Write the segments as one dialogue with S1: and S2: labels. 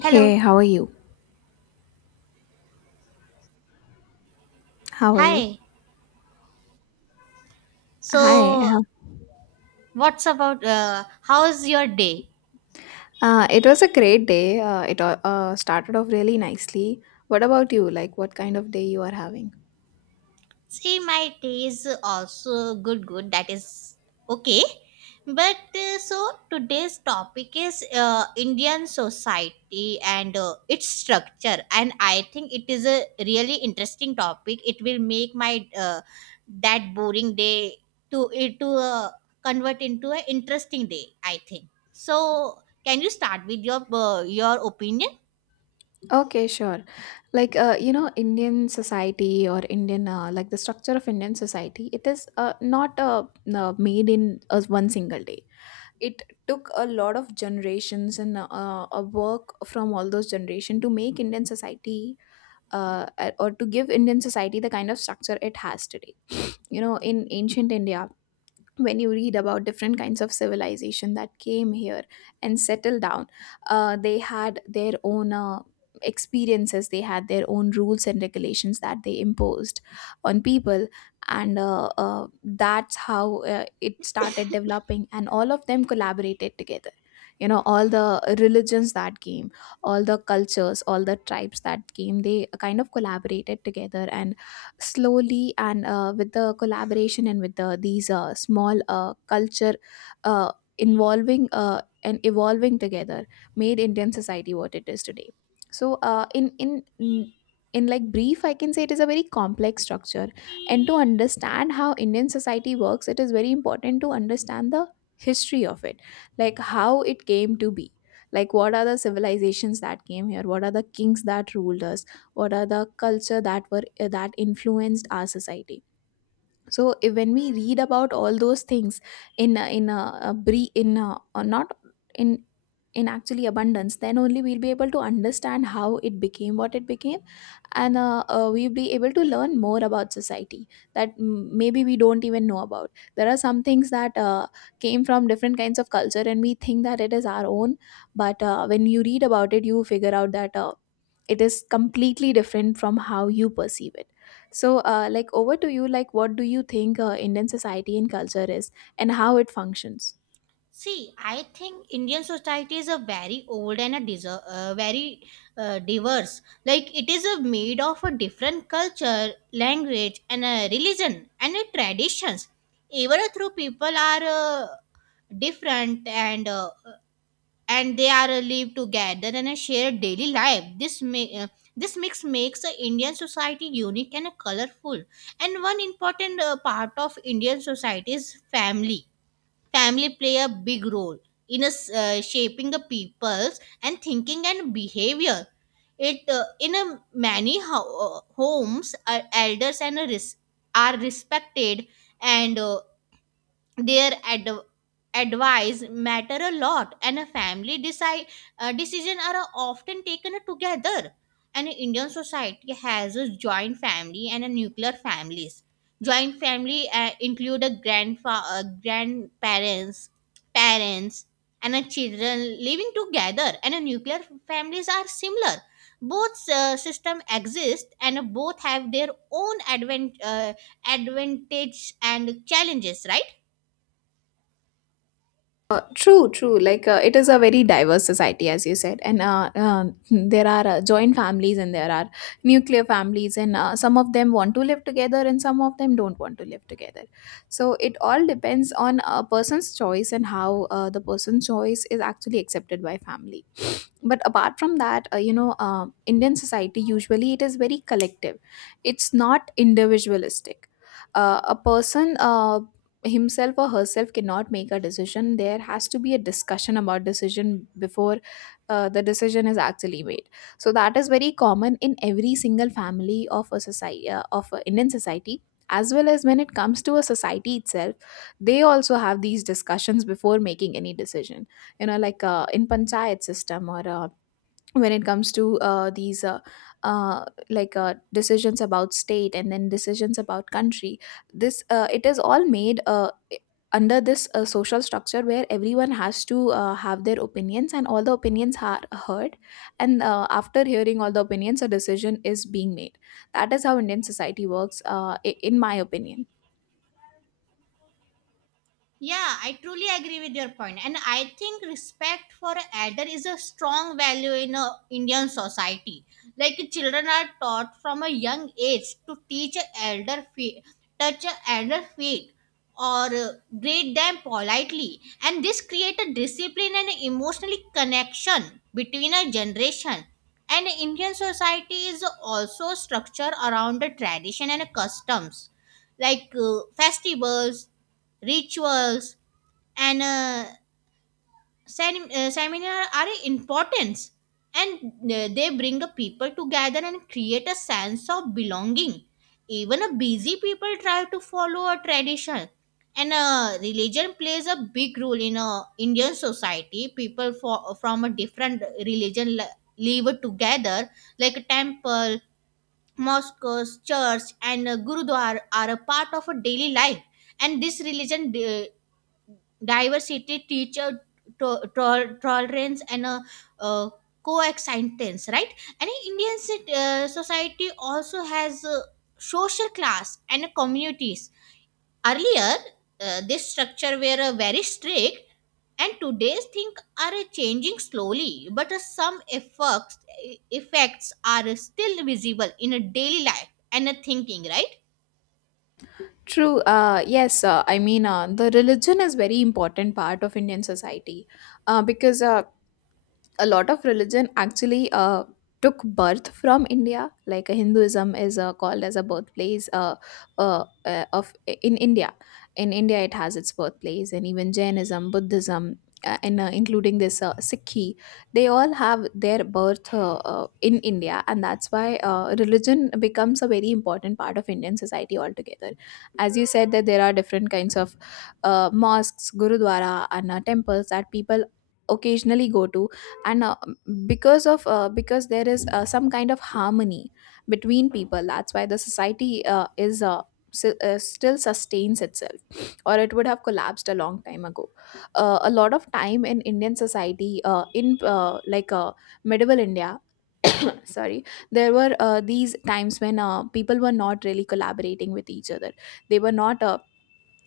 S1: Hey, how are you? How are you?
S2: Hi.
S1: Hi.
S2: So, what's about how's your day?
S1: It was a great day. It started off really nicely. What about you? Like, what kind of day you are having?
S2: See, my day is also good, good. That is okay. But so today's topic is Indian society and its structure, and I think it is a really interesting topic. It will make my that boring day to convert into an interesting day, I think. So, can you start with your opinion?
S1: Okay, sure. Like, Indian society or Indian, like the structure of Indian society, it is not made in one single day. It took a lot of generations and a work from all those generation to make Indian society uh, or to give Indian society the kind of structure it has today. You know, in ancient india, when you read about different kinds of civilization that came here and settled down, they had their own experiences, they had their own rules and regulations that they imposed on people, and that's how it started developing and all of them collaborated together. You know, all the religions that came, all the cultures, all the tribes that came, they kind of collaborated together, and slowly and with the collaboration and with these small culture uh, involving and evolving together made indian society what it is today. So in like brief I can say it is a very complex structure, and to understand how indian society works, it is very important to understand the history of it, like how it came to be, like what are the civilizations that came here, what are the kings that ruled us, what are the culture that were that influenced our society. So if, when we read about all those things in a- in a, a brief in a, or not in actually abundance, then only we'll be able to understand how it became what it became, and we'll be able to learn more about society that maybe we don't even know about. There are some things that came from different kinds of culture and we think that it is our own, but when you read about it you figure out that it is completely different from how you perceive it. So like, over to you, like what do you think indian society and culture is and how it functions.
S2: See, I think Indian society is a very old and a very diverse. Like it is a made of a different culture, language, and a religion and a traditions. Even through people are different and they are live together and share daily life. This may. This mix makes the Indian society unique and colorful. And one important part of Indian society is family. Family play a big role in a shaping the people's and thinking and behavior. It in a many homes elders and a are respected, and their advice matter a lot, and a family decide, decision are often taken together. And Indian society has a joint family and a nuclear families. Joint family include a grandparents, parents, and a children living together, and a nuclear families are similar. Both system exist and both have their own advent advantage and challenges, right?
S1: True, true. Like it is a very diverse society, as you said, and there are joint families and there are nuclear families, and some of them want to live together and some of them don't want to live together. So it all depends on a person's choice and how the person's choice is actually accepted by family. But apart from that, indian society, usually it is very collective, it's not individualistic. A person himself or herself cannot make a decision, there has to be a discussion about decision before the decision is actually made. So that is very common in every single family of a society, of a indian society, as well as when it comes to a society itself, they also have these discussions before making any decision. You know, like in panchayat system, or when it comes to these like decisions about state and then decisions about country, this it is all made under this social structure where everyone has to have their opinions and all the opinions are heard, and after hearing all the opinions a decision is being made. That is how indian society works, in my opinion.
S2: Yeah, I truly agree with your point. And I think respect for elder is a strong value in a Indian society. Like children are taught from a young age to teach a elder feet, touch a elder feet, or greet them politely. And this creates a discipline and emotional connection between a generation. And Indian society is also structured around the tradition and customs, like festivals, rituals, and seminar are important, and they bring the people together and create a sense of belonging. Even a busy people try to follow a tradition. And religion plays a big role in Indian society. People for, from a different religion live together, like a temple, mosques, church, and gurudwara are a part of a daily life. And this religion diversity, teacher to, tolerance, and a uh, coexistence, right? And Indian society also has a social class and communities. Earlier, this structure were very strict, and today's things are changing slowly, but some effects, effects are still visible in a daily life and a thinking, right?
S1: True. Yes. The religion is very important part of Indian society, because a lot of religion actually took birth from India. Like Hinduism is called as a birthplace of in India. In India, it has its birthplace, and even Jainism, Buddhism, and including this Sikhi, they all have their birth in India, and that's why religion becomes a very important part of Indian society altogether. As you said, that there are different kinds of mosques, gurudwara, and temples that people occasionally go to. And because there is some kind of harmony between people, that's why the society still sustains itself, or it would have collapsed a long time ago. A lot of time in indian society, in like medieval india, sorry, there were these times when people were not really collaborating with each other. They were not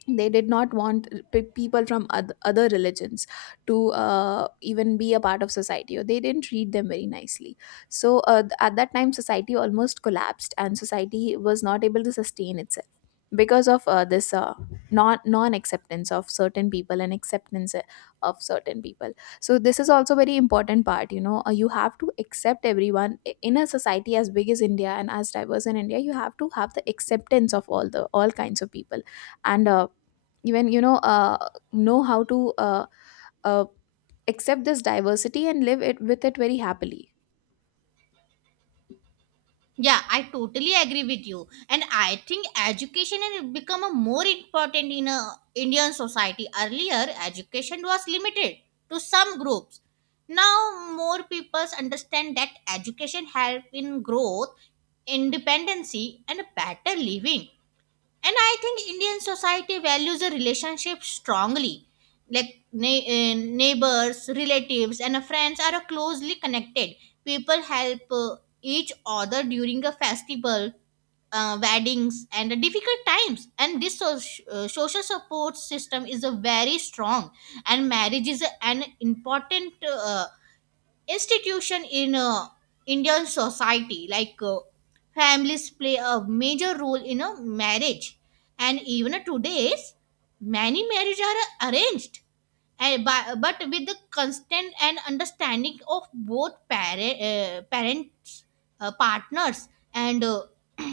S1: they did not want people from other religions to even be a part of society, or they didn't treat them very nicely. So at that time society almost collapsed and society was not able to sustain itself because of this non acceptance of certain people and acceptance of certain people. So this is also very important part. You know, you have to accept everyone in a society as big as india and as diverse in india, you have to have the acceptance of all the all kinds of people, and even you know how to uh, accept this diversity and live it with it very happily.
S2: Yeah, I totally agree with you. And I think education has become a more important in a Indian society. Earlier, education was limited to some groups. Now, more people understand that education help in growth, independency, and better living. And I think Indian society values a relationship strongly, like nei- eh, neighbors, relatives, and friends are closely connected. People help each other during a festival, weddings, and difficult times, and this social support system is a very strong. And marriage is an important institution in Indian society. Like families play a major role in a marriage, and even today's many marriages are arranged, and by, but with the constant and understanding of both parent, parents, partners, and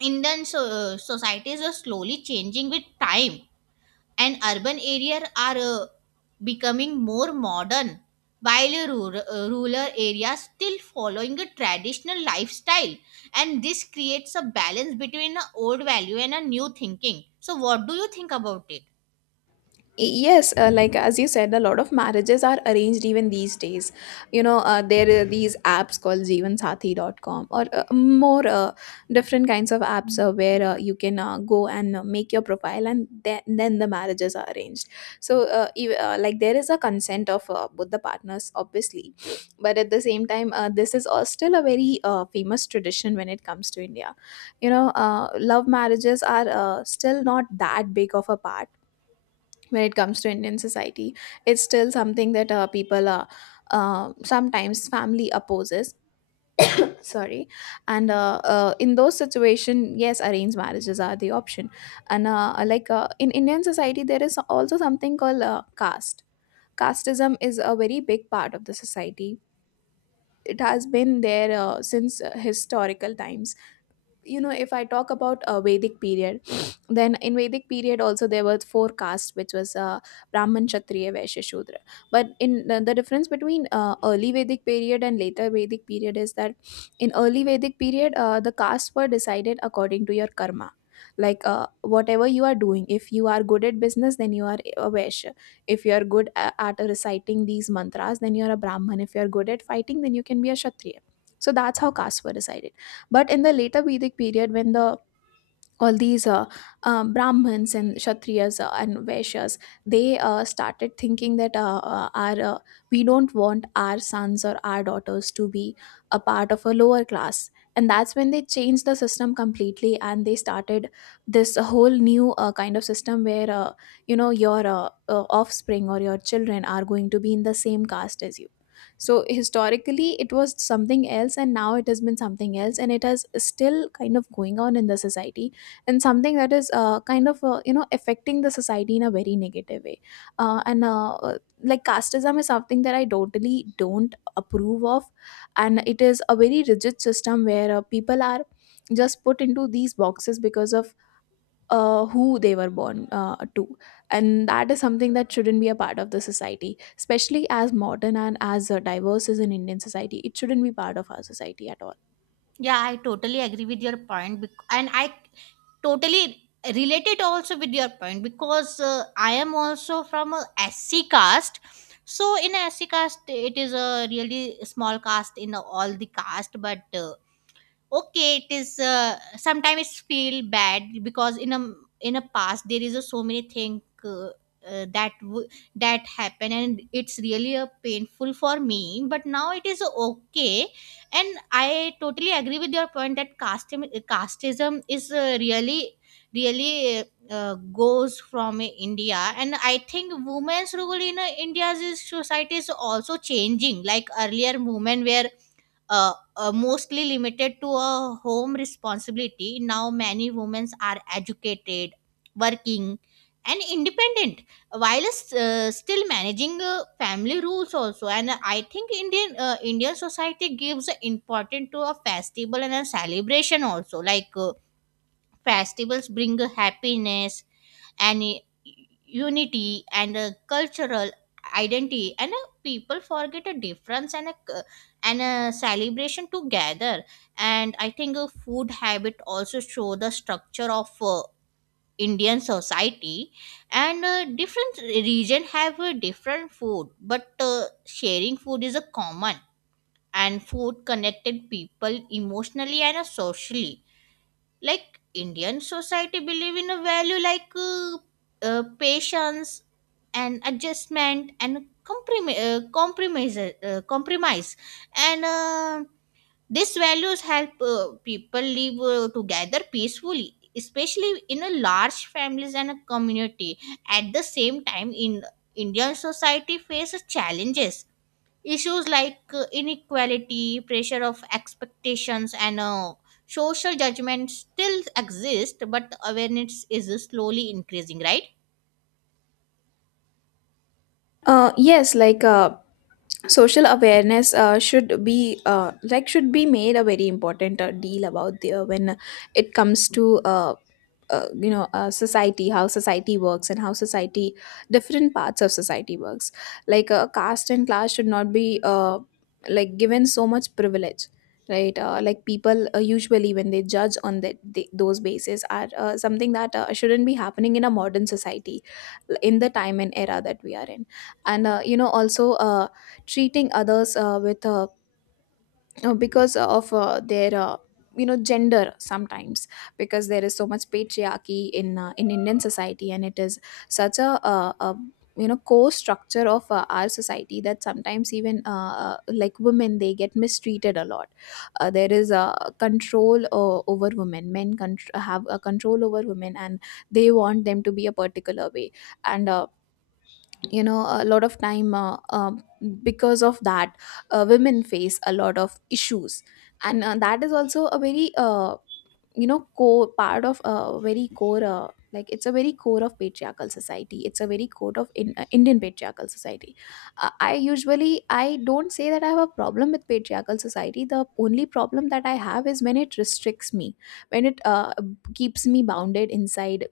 S2: Indian society is slowly changing with time, and urban areas are becoming more modern, while rural areas still following a traditional lifestyle, and this creates a balance between an old value and a new thinking. So what do you think about it?
S1: Yes, like as you said, a lot of marriages are arranged even these days. You know, there are these apps called JeevanSathi.com or more different kinds of apps where you can go and make your profile, and then the marriages are arranged. So, like, there is a consent of both the partners, obviously. But at the same time, this is still a very famous tradition when it comes to India. You know, love marriages are still not that big of a part when it comes to Indian society. It's still something that people are sometimes family opposes. Sorry, and in those situation, yes, arranged marriages are the option. And in Indian society, there is also something called caste. Casteism is a very big part of the society. It has been there since historical times. You know, if I talk about a vedic period, then in vedic period also there were four castes, which was brahman, kshatriya, vaishya, shudra. But in the difference between early vedic period and later vedic period is that in early vedic period the castes were decided according to your karma. Like whatever you are doing, if you are good at business then you are a vaishya, if you are good at reciting these mantras then you are a brahman, if you are good at fighting then you can be a kshatriya. So that's how castes were decided. But in the later Vedic period, when the all these brahmins and kshatriyas and vaishyas, they started thinking that our we don't want our sons or our daughters to be a part of a lower class. And that's when they changed the system completely and they started this whole new kind of system where you know your offspring or your children are going to be in the same caste as you. So historically it was something else and now it has been something else, and it has still kind of going on in the society, and something that is affecting the society in a very negative way. And Like, casteism is something that I totally don't approve of, and it is a very rigid system where people are just put into these boxes because of who they were born to. And that is something that shouldn't be a part of the society, especially as modern and as diverse as an Indian society. It shouldn't be part of our society at all.
S2: Yeah, I totally agree with your point, and I totally related also with your point, because I am also from a SC caste. So in SC caste, it is a really small caste in all the caste, but okay, it is sometimes it's feel bad, because in a past there is a so many thing uh, that w- that happen, and it's really a painful for me, but now it is okay. And I totally agree with your point that casteism is really really goes from India. And I think women's role in India's society is also changing. Like earlier women were mostly limited to a home responsibility. Now, many women are educated, working, and independent, while still managing family rules also. And I think Indian society gives importance to a festival and a celebration also. Like festivals bring happiness and unity and a cultural identity, and a people forget a difference and and a celebration together. And I think a food habit also show the structure of Indian society. And different region have a different food, but sharing food is a common, and food connected people emotionally and socially. Like Indian society believe in a value, like patience and adjustment and compromise. And these values help people live together peacefully, especially in a large families and a community. At the same time, in Indian society faces challenges. Issues like inequality, pressure of expectations, and social judgment still exist, but awareness is slowly increasing, right?
S1: Yes, like social awareness should be should be made a very important deal about when it comes to society, how society works and how society, different parts of society works. Like caste and class should not be given so much privilege, right? Like people usually when they judge on those bases are something that shouldn't be happening in a modern society, in the time and era that we are in. And you know also treating others with because of their gender sometimes, because there is so much patriarchy in Indian society, and it is such a core structure of our society that sometimes even like women, they get mistreated a lot. There is a control over women. Men contr have a control over women and they want them to be a particular way. And a lot of time because of that, women face a lot of issues. And that is also a very core part of a very core, it's a very core of patriarchal society, it's a very core of Indian patriarchal society. Uh, i usually, I don't say that I have a problem with patriarchal society. The only problem that I have is when it restricts me, when it keeps me bounded inside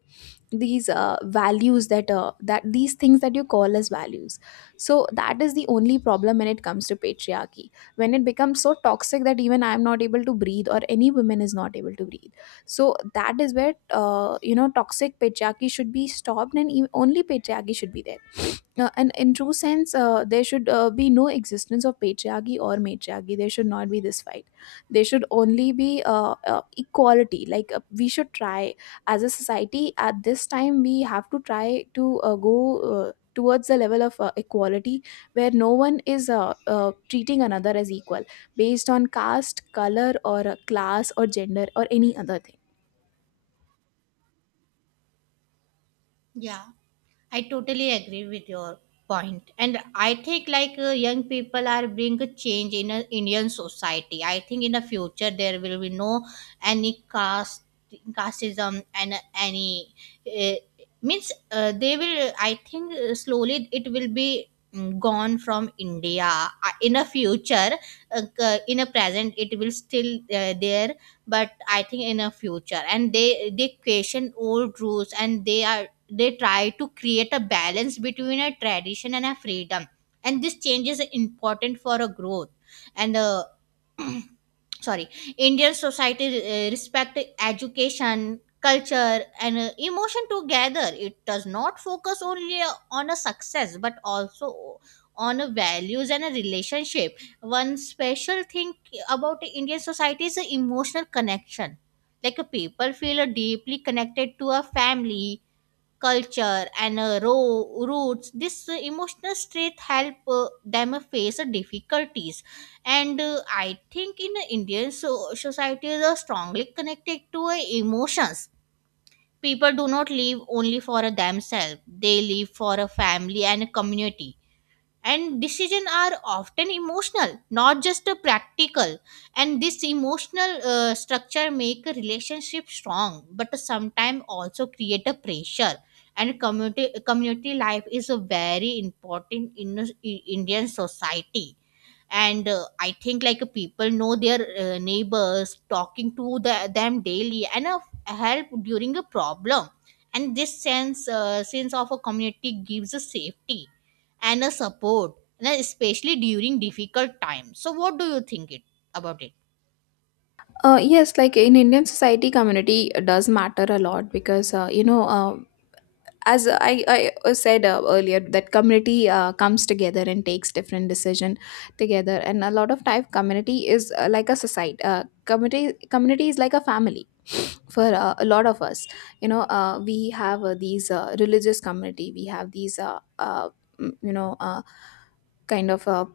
S1: these values that that these things that you call as values. So that is the only problem when it comes to patriarchy, when it becomes so toxic that even I am not able to breathe or any woman is not able to breathe. So that is where toxic patriarchy should be stopped and only patriarchy should be there. And in true sense, there should be no existence of patriarchy or matriarchy. There should not be this fight. There should only be equality. Like we should try as a society. At this time, we have to try to go towards the level of equality, where no one is treating another as equal based on caste, color, or class, or gender, or any other thing.
S2: Yeah. I totally agree with your point, and I think like young people are bring a change in a Indian society. I think in the future there will be no any caste, casteism and any uh, means they will. I think slowly it will be gone from India in a future. In a present, it will still there, but I think in a future, and they question old rules, and they try to create a balance between a tradition and a freedom. And this change is important for a growth. And sorry. Indian society respect education, culture, and emotion together. It does not focus only on a success, but also on a values and a relationship. One special thing about the Indian society is the emotional connection. Like a people feel deeply connected to a family, culture, and roots. This emotional strength help them face difficulties. And I think in Indian societies are strongly connected to emotions. People do not live only for themselves. They live for a family and a community, and decisions are often emotional, not just practical. And this emotional structure make a relationship strong, but sometimes also create a pressure. And community life is a very important in Indian society. And I think like people know their neighbors, talking to the, them daily, and help during a problem. And this sense of a community gives a safety and a support, and especially during difficult times. So what do you think it about it?
S1: Yes, like in Indian society, community does matter a lot, because as I said earlier that community comes together and takes different decision together. And a lot of time, community is like a society. Community is like a family for a lot of us. We have these religious community, we have these mm, you know kind of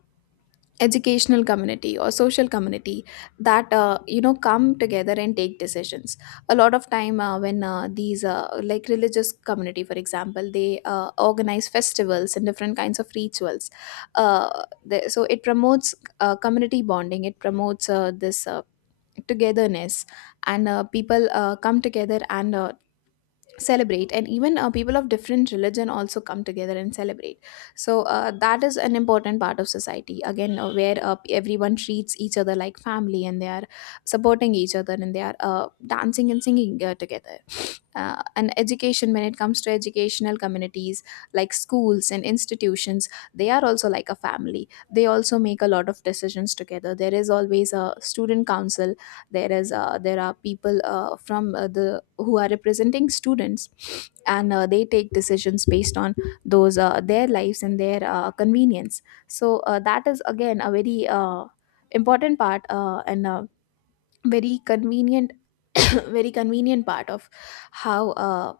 S1: educational community or social community that come together and take decisions. A lot of time when these like religious community, for example, they organize festivals and different kinds of rituals. Uh, the So it promotes community bonding, it promotes this togetherness. And people come together and celebrate, and even people of different religion also come together and celebrate. So that is an important part of society again, where everyone treats each other like family, and they are supporting each other, and they are dancing and singing together. And education, when it comes to educational communities like schools and institutions, they are also like a family. They also make a lot of decisions together. There is always a student council. There is uh, there are people from the who are representing students. And they take decisions based on those their lives and their convenience. So that is again a very important part, and a very convenient very convenient part of how uh,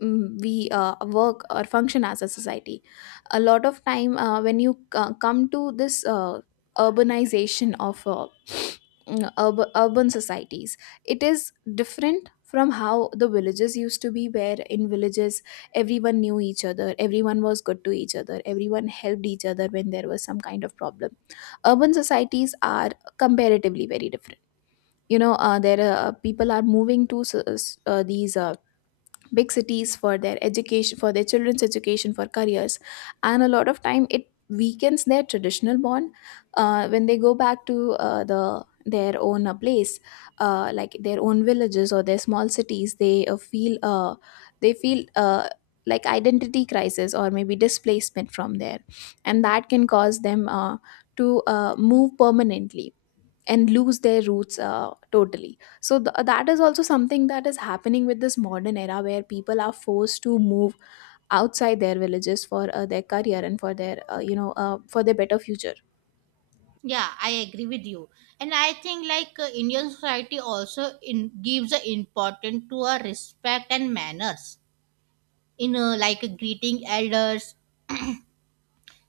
S1: mm, we work or function as a society. A lot of time when you come to this urbanization of urban societies, it is different from how the villages used to be, where in villages everyone knew each other, everyone was good to each other, everyone helped each other when there was some kind of problem. Urban societies are comparatively very different. You know there are People are moving to s- s- these big cities for their education, for their children's education, for careers. And a lot of time, it weakens their traditional bond. When they go back to their own place, like their own villages or their small cities, they feel they feel like identity crisis or maybe displacement from there, and that can cause them to move permanently and lose their roots totally. So that is also something that is happening with this modern era, where people are forced to move outside their villages for their career and for their for their better future.
S2: Yeah, I agree with you. And I think like Indian society also in gives an importance to a respect and manners in like greeting elders,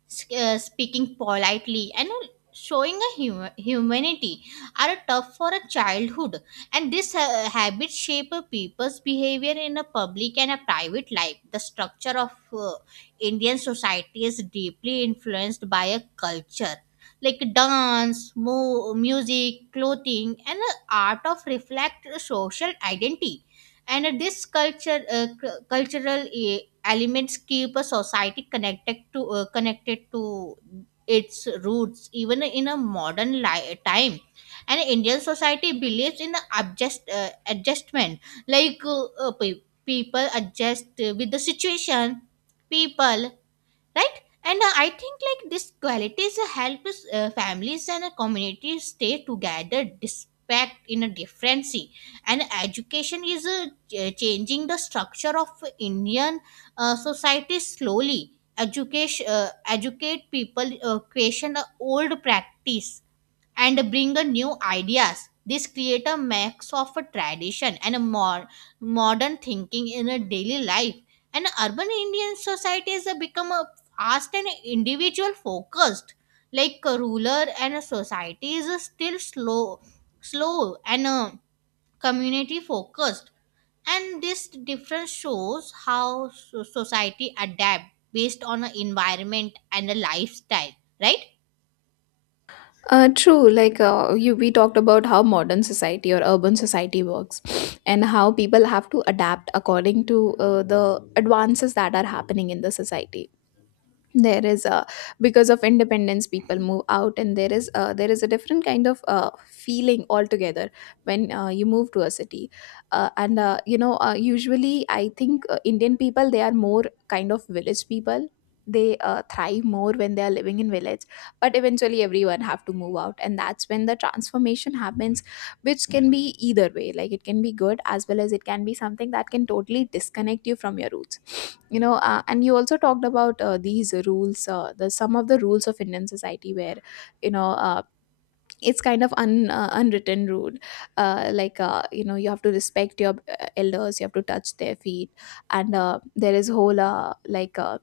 S2: speaking politely, and showing a humanity are tough for a childhood, and this habit shape a people's behavior in a public and a private life. The structure of Indian society is deeply influenced by a culture, like dance, music, clothing, and the art of reflect social identity. And cultural elements keep a society connected to, connected to its roots even in a modern time. And Indian society believes in the adjustment, like people adjust with the situation, people, right? And I think like these qualities help us, families and communities stay together despite in a difference. And education is changing the structure of Indian society slowly. Education educate people, question the old practice, and bring a new ideas. This create a mix of a tradition and a more modern thinking in a daily life. And urban Indian societies have become a fast and individual focused, like a ruler and a society is still slow, slow and community focused, and this difference shows how society adapt based on a environment and a lifestyle, right?
S1: True. Like we talked about how modern society or urban society works, and how people have to adapt according to the advances that are happening in the society. There is a, because of independence, people move out, and there is a different kind of feeling altogether when you move to a city. And usually, I think Indian people, they are more kind of village people. They thrive more when they are living in village. But eventually everyone have to move out, and that's when the transformation happens, which can be either way. Like it can be good, as well as it can be something that can totally disconnect you from your roots. And you also talked about these rules, the some of the rules of Indian society, where you know uh, it's kind of unwritten rule. Like you have to respect your elders, you have to touch their feet. And there is whole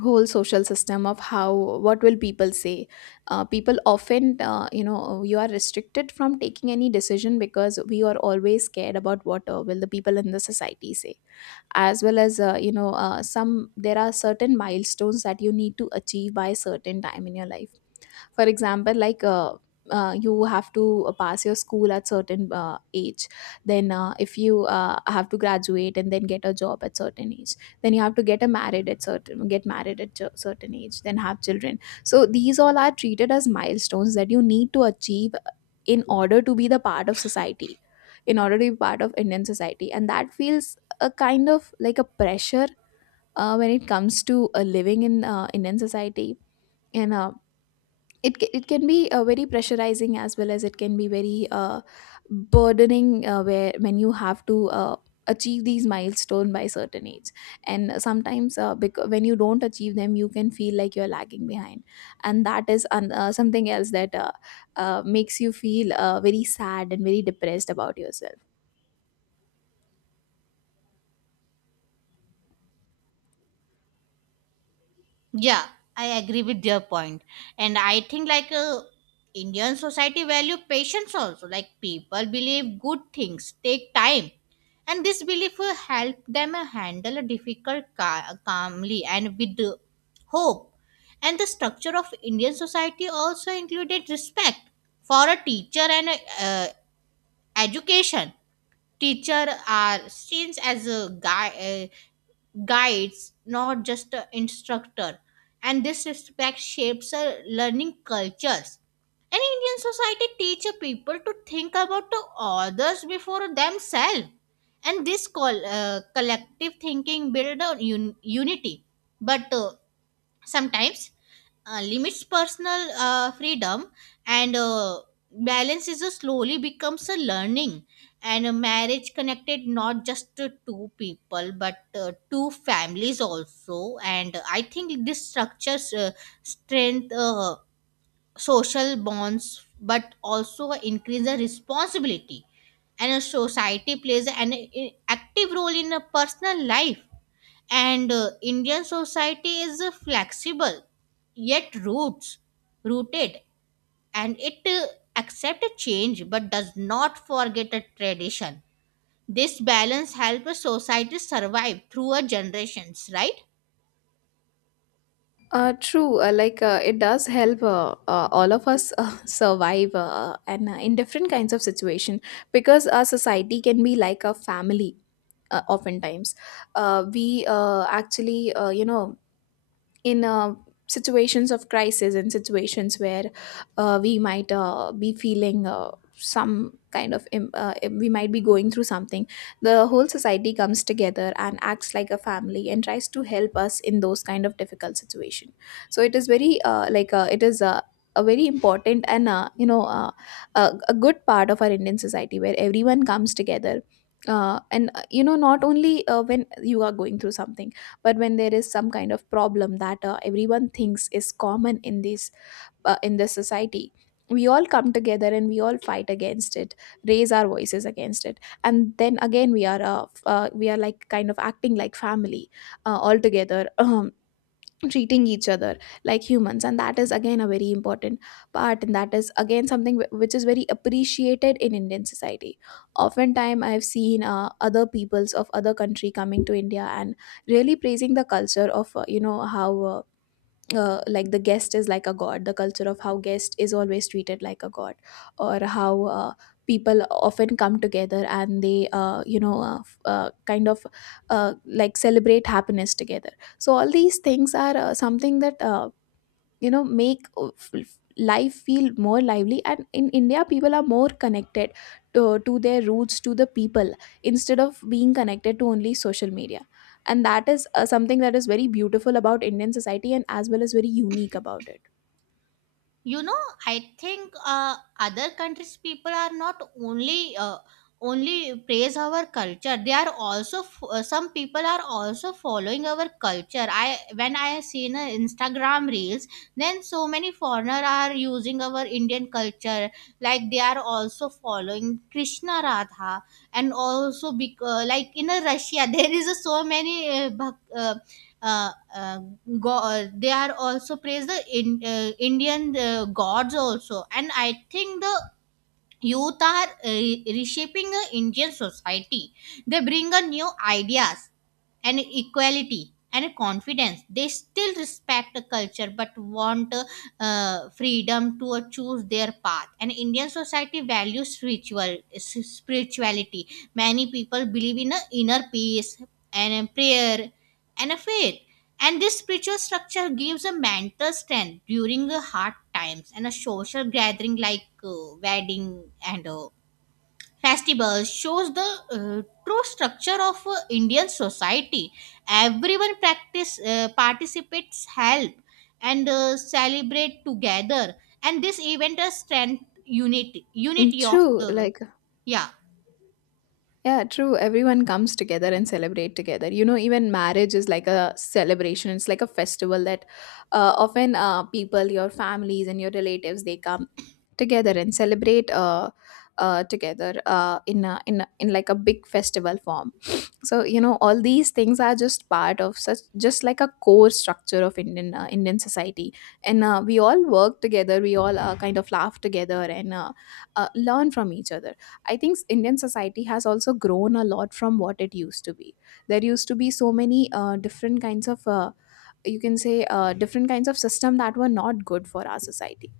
S1: whole social system of how, what will people say. People often, you are restricted from taking any decision because we are always scared about what will the people in the society say. As well as you know some there are certain milestones that you need to achieve by a certain time in your life. For example, like you have to pass your school at certain age, then if you have to graduate and then get a job at certain age, then you have to get married at certain age, then have children. So these all are treated as milestones that you need to achieve in order to be the part of society, in order to be part of Indian society. And that feels a kind of like a pressure when it comes to living in Indian society. And it can be very pressurizing, as well as it can be very burdening, where when you have to achieve these milestone by certain age. And sometimes when you don't achieve them, you can feel like you're lagging behind. And that is something else that makes you feel very sad and very depressed about yourself.
S2: Yeah, I agree with your point. And I think like Indian society value patience also. Like people believe good things take time. And this belief will help them handle a difficult calmly and with hope. And the structure of Indian society also included respect for a teacher and uh, education. Teacher are seen as a guy guides, not just an instructor. And this respect shapes our learning cultures. And Indian society teaches people to think about the others before themselves. And this collective thinking builds a unity. But sometimes limits personal freedom and balance is a slowly becomes a learning. And a marriage connected not just to two people but two families also, and I think this structures strength social bonds but also increase the responsibility. And a society plays an active role in a personal life. And Indian society is flexible yet roots rooted, and it accept a change but does not forget a tradition. This balance helps a society survive through a generations, right?
S1: True. Like it does help all of us survive and in different kinds of situation, because our society can be like a family. Oftentimes, we actually you know in situations of crisis, in situations where we might be feeling some kind of im- we might be going through something, the whole society comes together and acts like a family and tries to help us in those kind of difficult situation. So it is very like it is a very important and a good part of our Indian society, where everyone comes together. And not only when you are going through something, but when there is some kind of problem that everyone thinks is common in this society, we all come together and we all fight against it, raise our voices against it. And then again, we are we are like kind of acting like family all together, treating each other like humans. And that is again a very important part, and that is again something which is very appreciated in Indian society. Oftentimes, I've seen other peoples of other country coming to India and really praising the culture of how the guest is like a god, the culture of how guest is always treated like a god, or how people often come together, and they kind of like celebrate happiness together. So all these things are something that make life feel more lively. And in India, people are more connected to their roots, to the people, instead of being connected to only social media. And that is something that is very beautiful about Indian society, and as well as very unique about it.
S2: You know, I think other countries people are not only only praise our culture. They are also some people are also following our culture. I when I have seen Instagram reels, then so many foreigner are using our Indian culture, like they are also following Krishna Radha. And also like in Russia there is a so many uh, uh, they are also praise the Indian gods also. And I think the youth are reshaping the Indian society. They bring a new ideas and equality and confidence. They still respect the culture but want freedom to choose their path. And Indian society values spirituality. Many people believe in a inner peace and a prayer and a faith, and this spiritual structure gives a mental strength during hard times. And a social gathering like wedding and festival shows the true structure of Indian society. Everyone practice participates, help and celebrate together, and this event has strength, unity,
S1: Mm,
S2: unity of
S1: true
S2: the.
S1: like
S2: Yeah.
S1: Yeah, true. Everyone comes together and celebrate together. You know, even marriage is like a celebration. It's like a festival that often people, your families, and your relatives, they come together and celebrate together in like a big festival form. So you know, all these things are just part of such, just like a core structure of Indian society. And we all work together. We all kind of laugh together, and learn from each other. I think Indian society has also grown a lot from what it used to be. There used to be so many different kinds of, you can say different kinds of system that were not good for our society.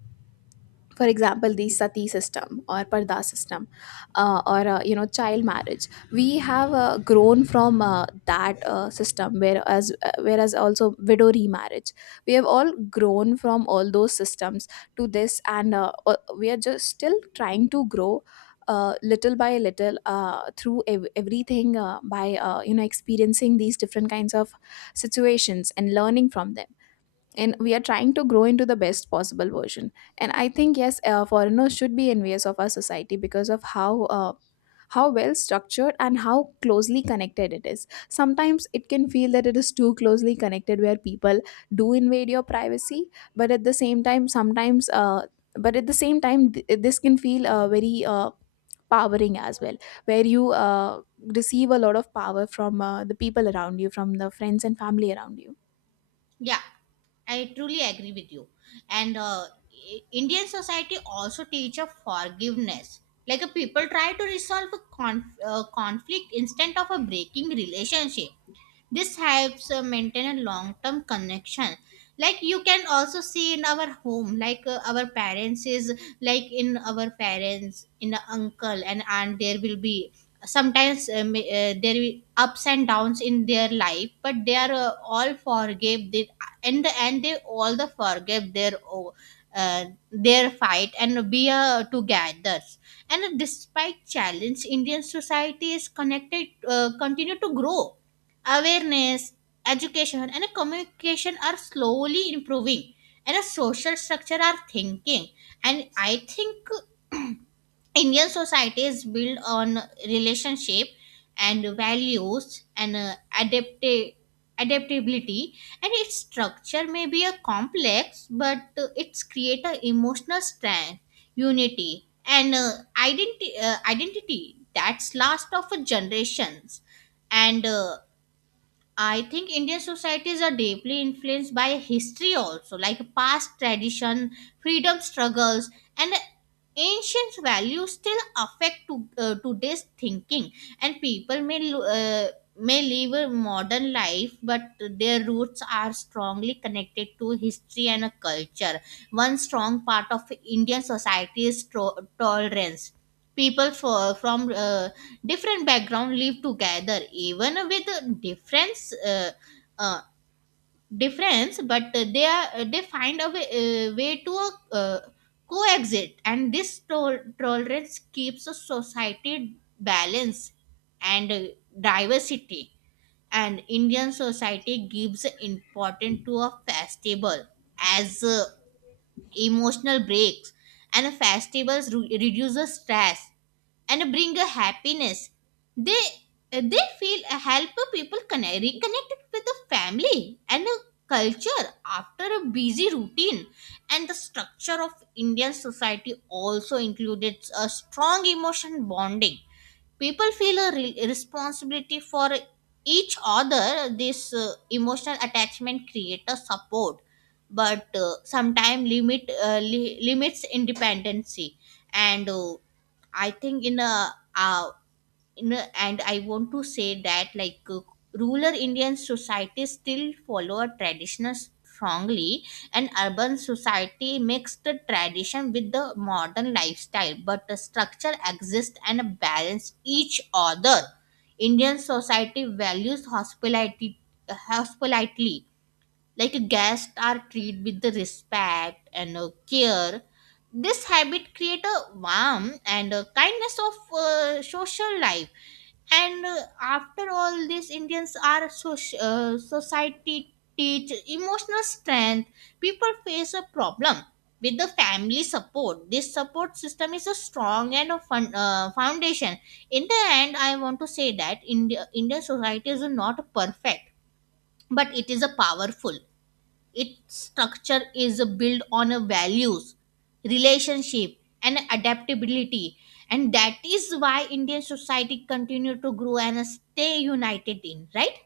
S1: For example, the sati system or parda system, or child marriage. We have grown from that system, whereas also widow remarriage, we have all grown from all those systems to this. And we are just still trying to grow little by little everything by experiencing these different kinds of situations and learning from them. And we are trying to grow into the best possible version. And I think yes, foreigners should be envious of our society because of how well structured and how closely connected it is. Sometimes it can feel that it is too closely connected, where people do invade your privacy. But at the same time, sometimes but at the same time th- this can feel very powering as well, where you receive a lot of power from the people around you, from the friends and family around you.
S2: yeah I truly agree with you. And Indian society also teach of forgiveness, like people try to resolve a conflict instead of a breaking relationship. This helps maintain a long term connection. Like you can also see in our home, like our parents is like in our parents, in a uncle and aunt, there will be sometimes there will ups and downs in their life, but they are all forgive. They In the end they all the forgive their uh, their fight and be together. And despite challenge, Indian society is connected, continue to grow awareness, education, and communication are slowly improving, and a social structure are thinking. And I think Indian society is built on relationship and values and adaptability, and its structure may be a complex but it's create a emotional strength, unity, and identity that's last of a generations. And I think Indian societies are deeply influenced by history also, like past tradition, freedom struggles, and ancient values still affect to, today's thinking. And people may live a modern life, but their roots are strongly connected to history and a culture. One strong part of Indian society is tolerance. People from different background live together even with uh, difference, but they find a way, way to coexist, and this tolerance keeps a society balance and diversity. And Indian society gives importance to a festival as emotional breaks, and festivals reduces stress and bring a happiness. They they feel help people connect, reconnect with the family and a culture after a busy routine. And the structure of Indian society also included a strong emotion bonding. People feel a responsibility for each other. This emotional attachment create a support, but sometimes limits independency and. I think in a, and I want to say that like rural Indian society still follow a traditional strongly, and urban society mix the tradition with the modern lifestyle. But the structure exists and balance each other. Indian society values hospitality, like guests are treated with the respect and care. This habit create a warmth and a kindness of social life. And After all these Indians are society teach emotional strength. People face a problem with the family support. This support system is a strong and a foundation. In the end I want to say that Indian society is not perfect, but it is a powerful. Its structure is built on a values, relationship, and adaptability, and that is why Indian society continue to grow and stay united in, right?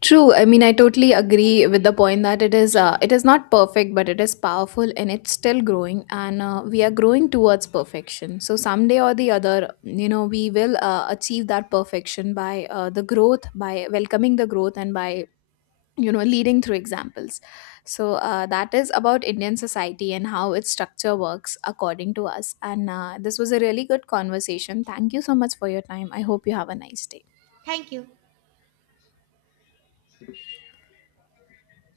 S1: True. I mean, I totally agree with the point that it is, it is not perfect, but it is powerful and it's still growing, and we are growing towards perfection. So someday or the other, you know, we will achieve that perfection by the growth, by welcoming the growth, and by, you know, leading through examples. So that is about Indian society and how its structure works according to us. And this was a really good conversation. Thank you so much for your time. I hope you have a nice day.
S2: Thank you.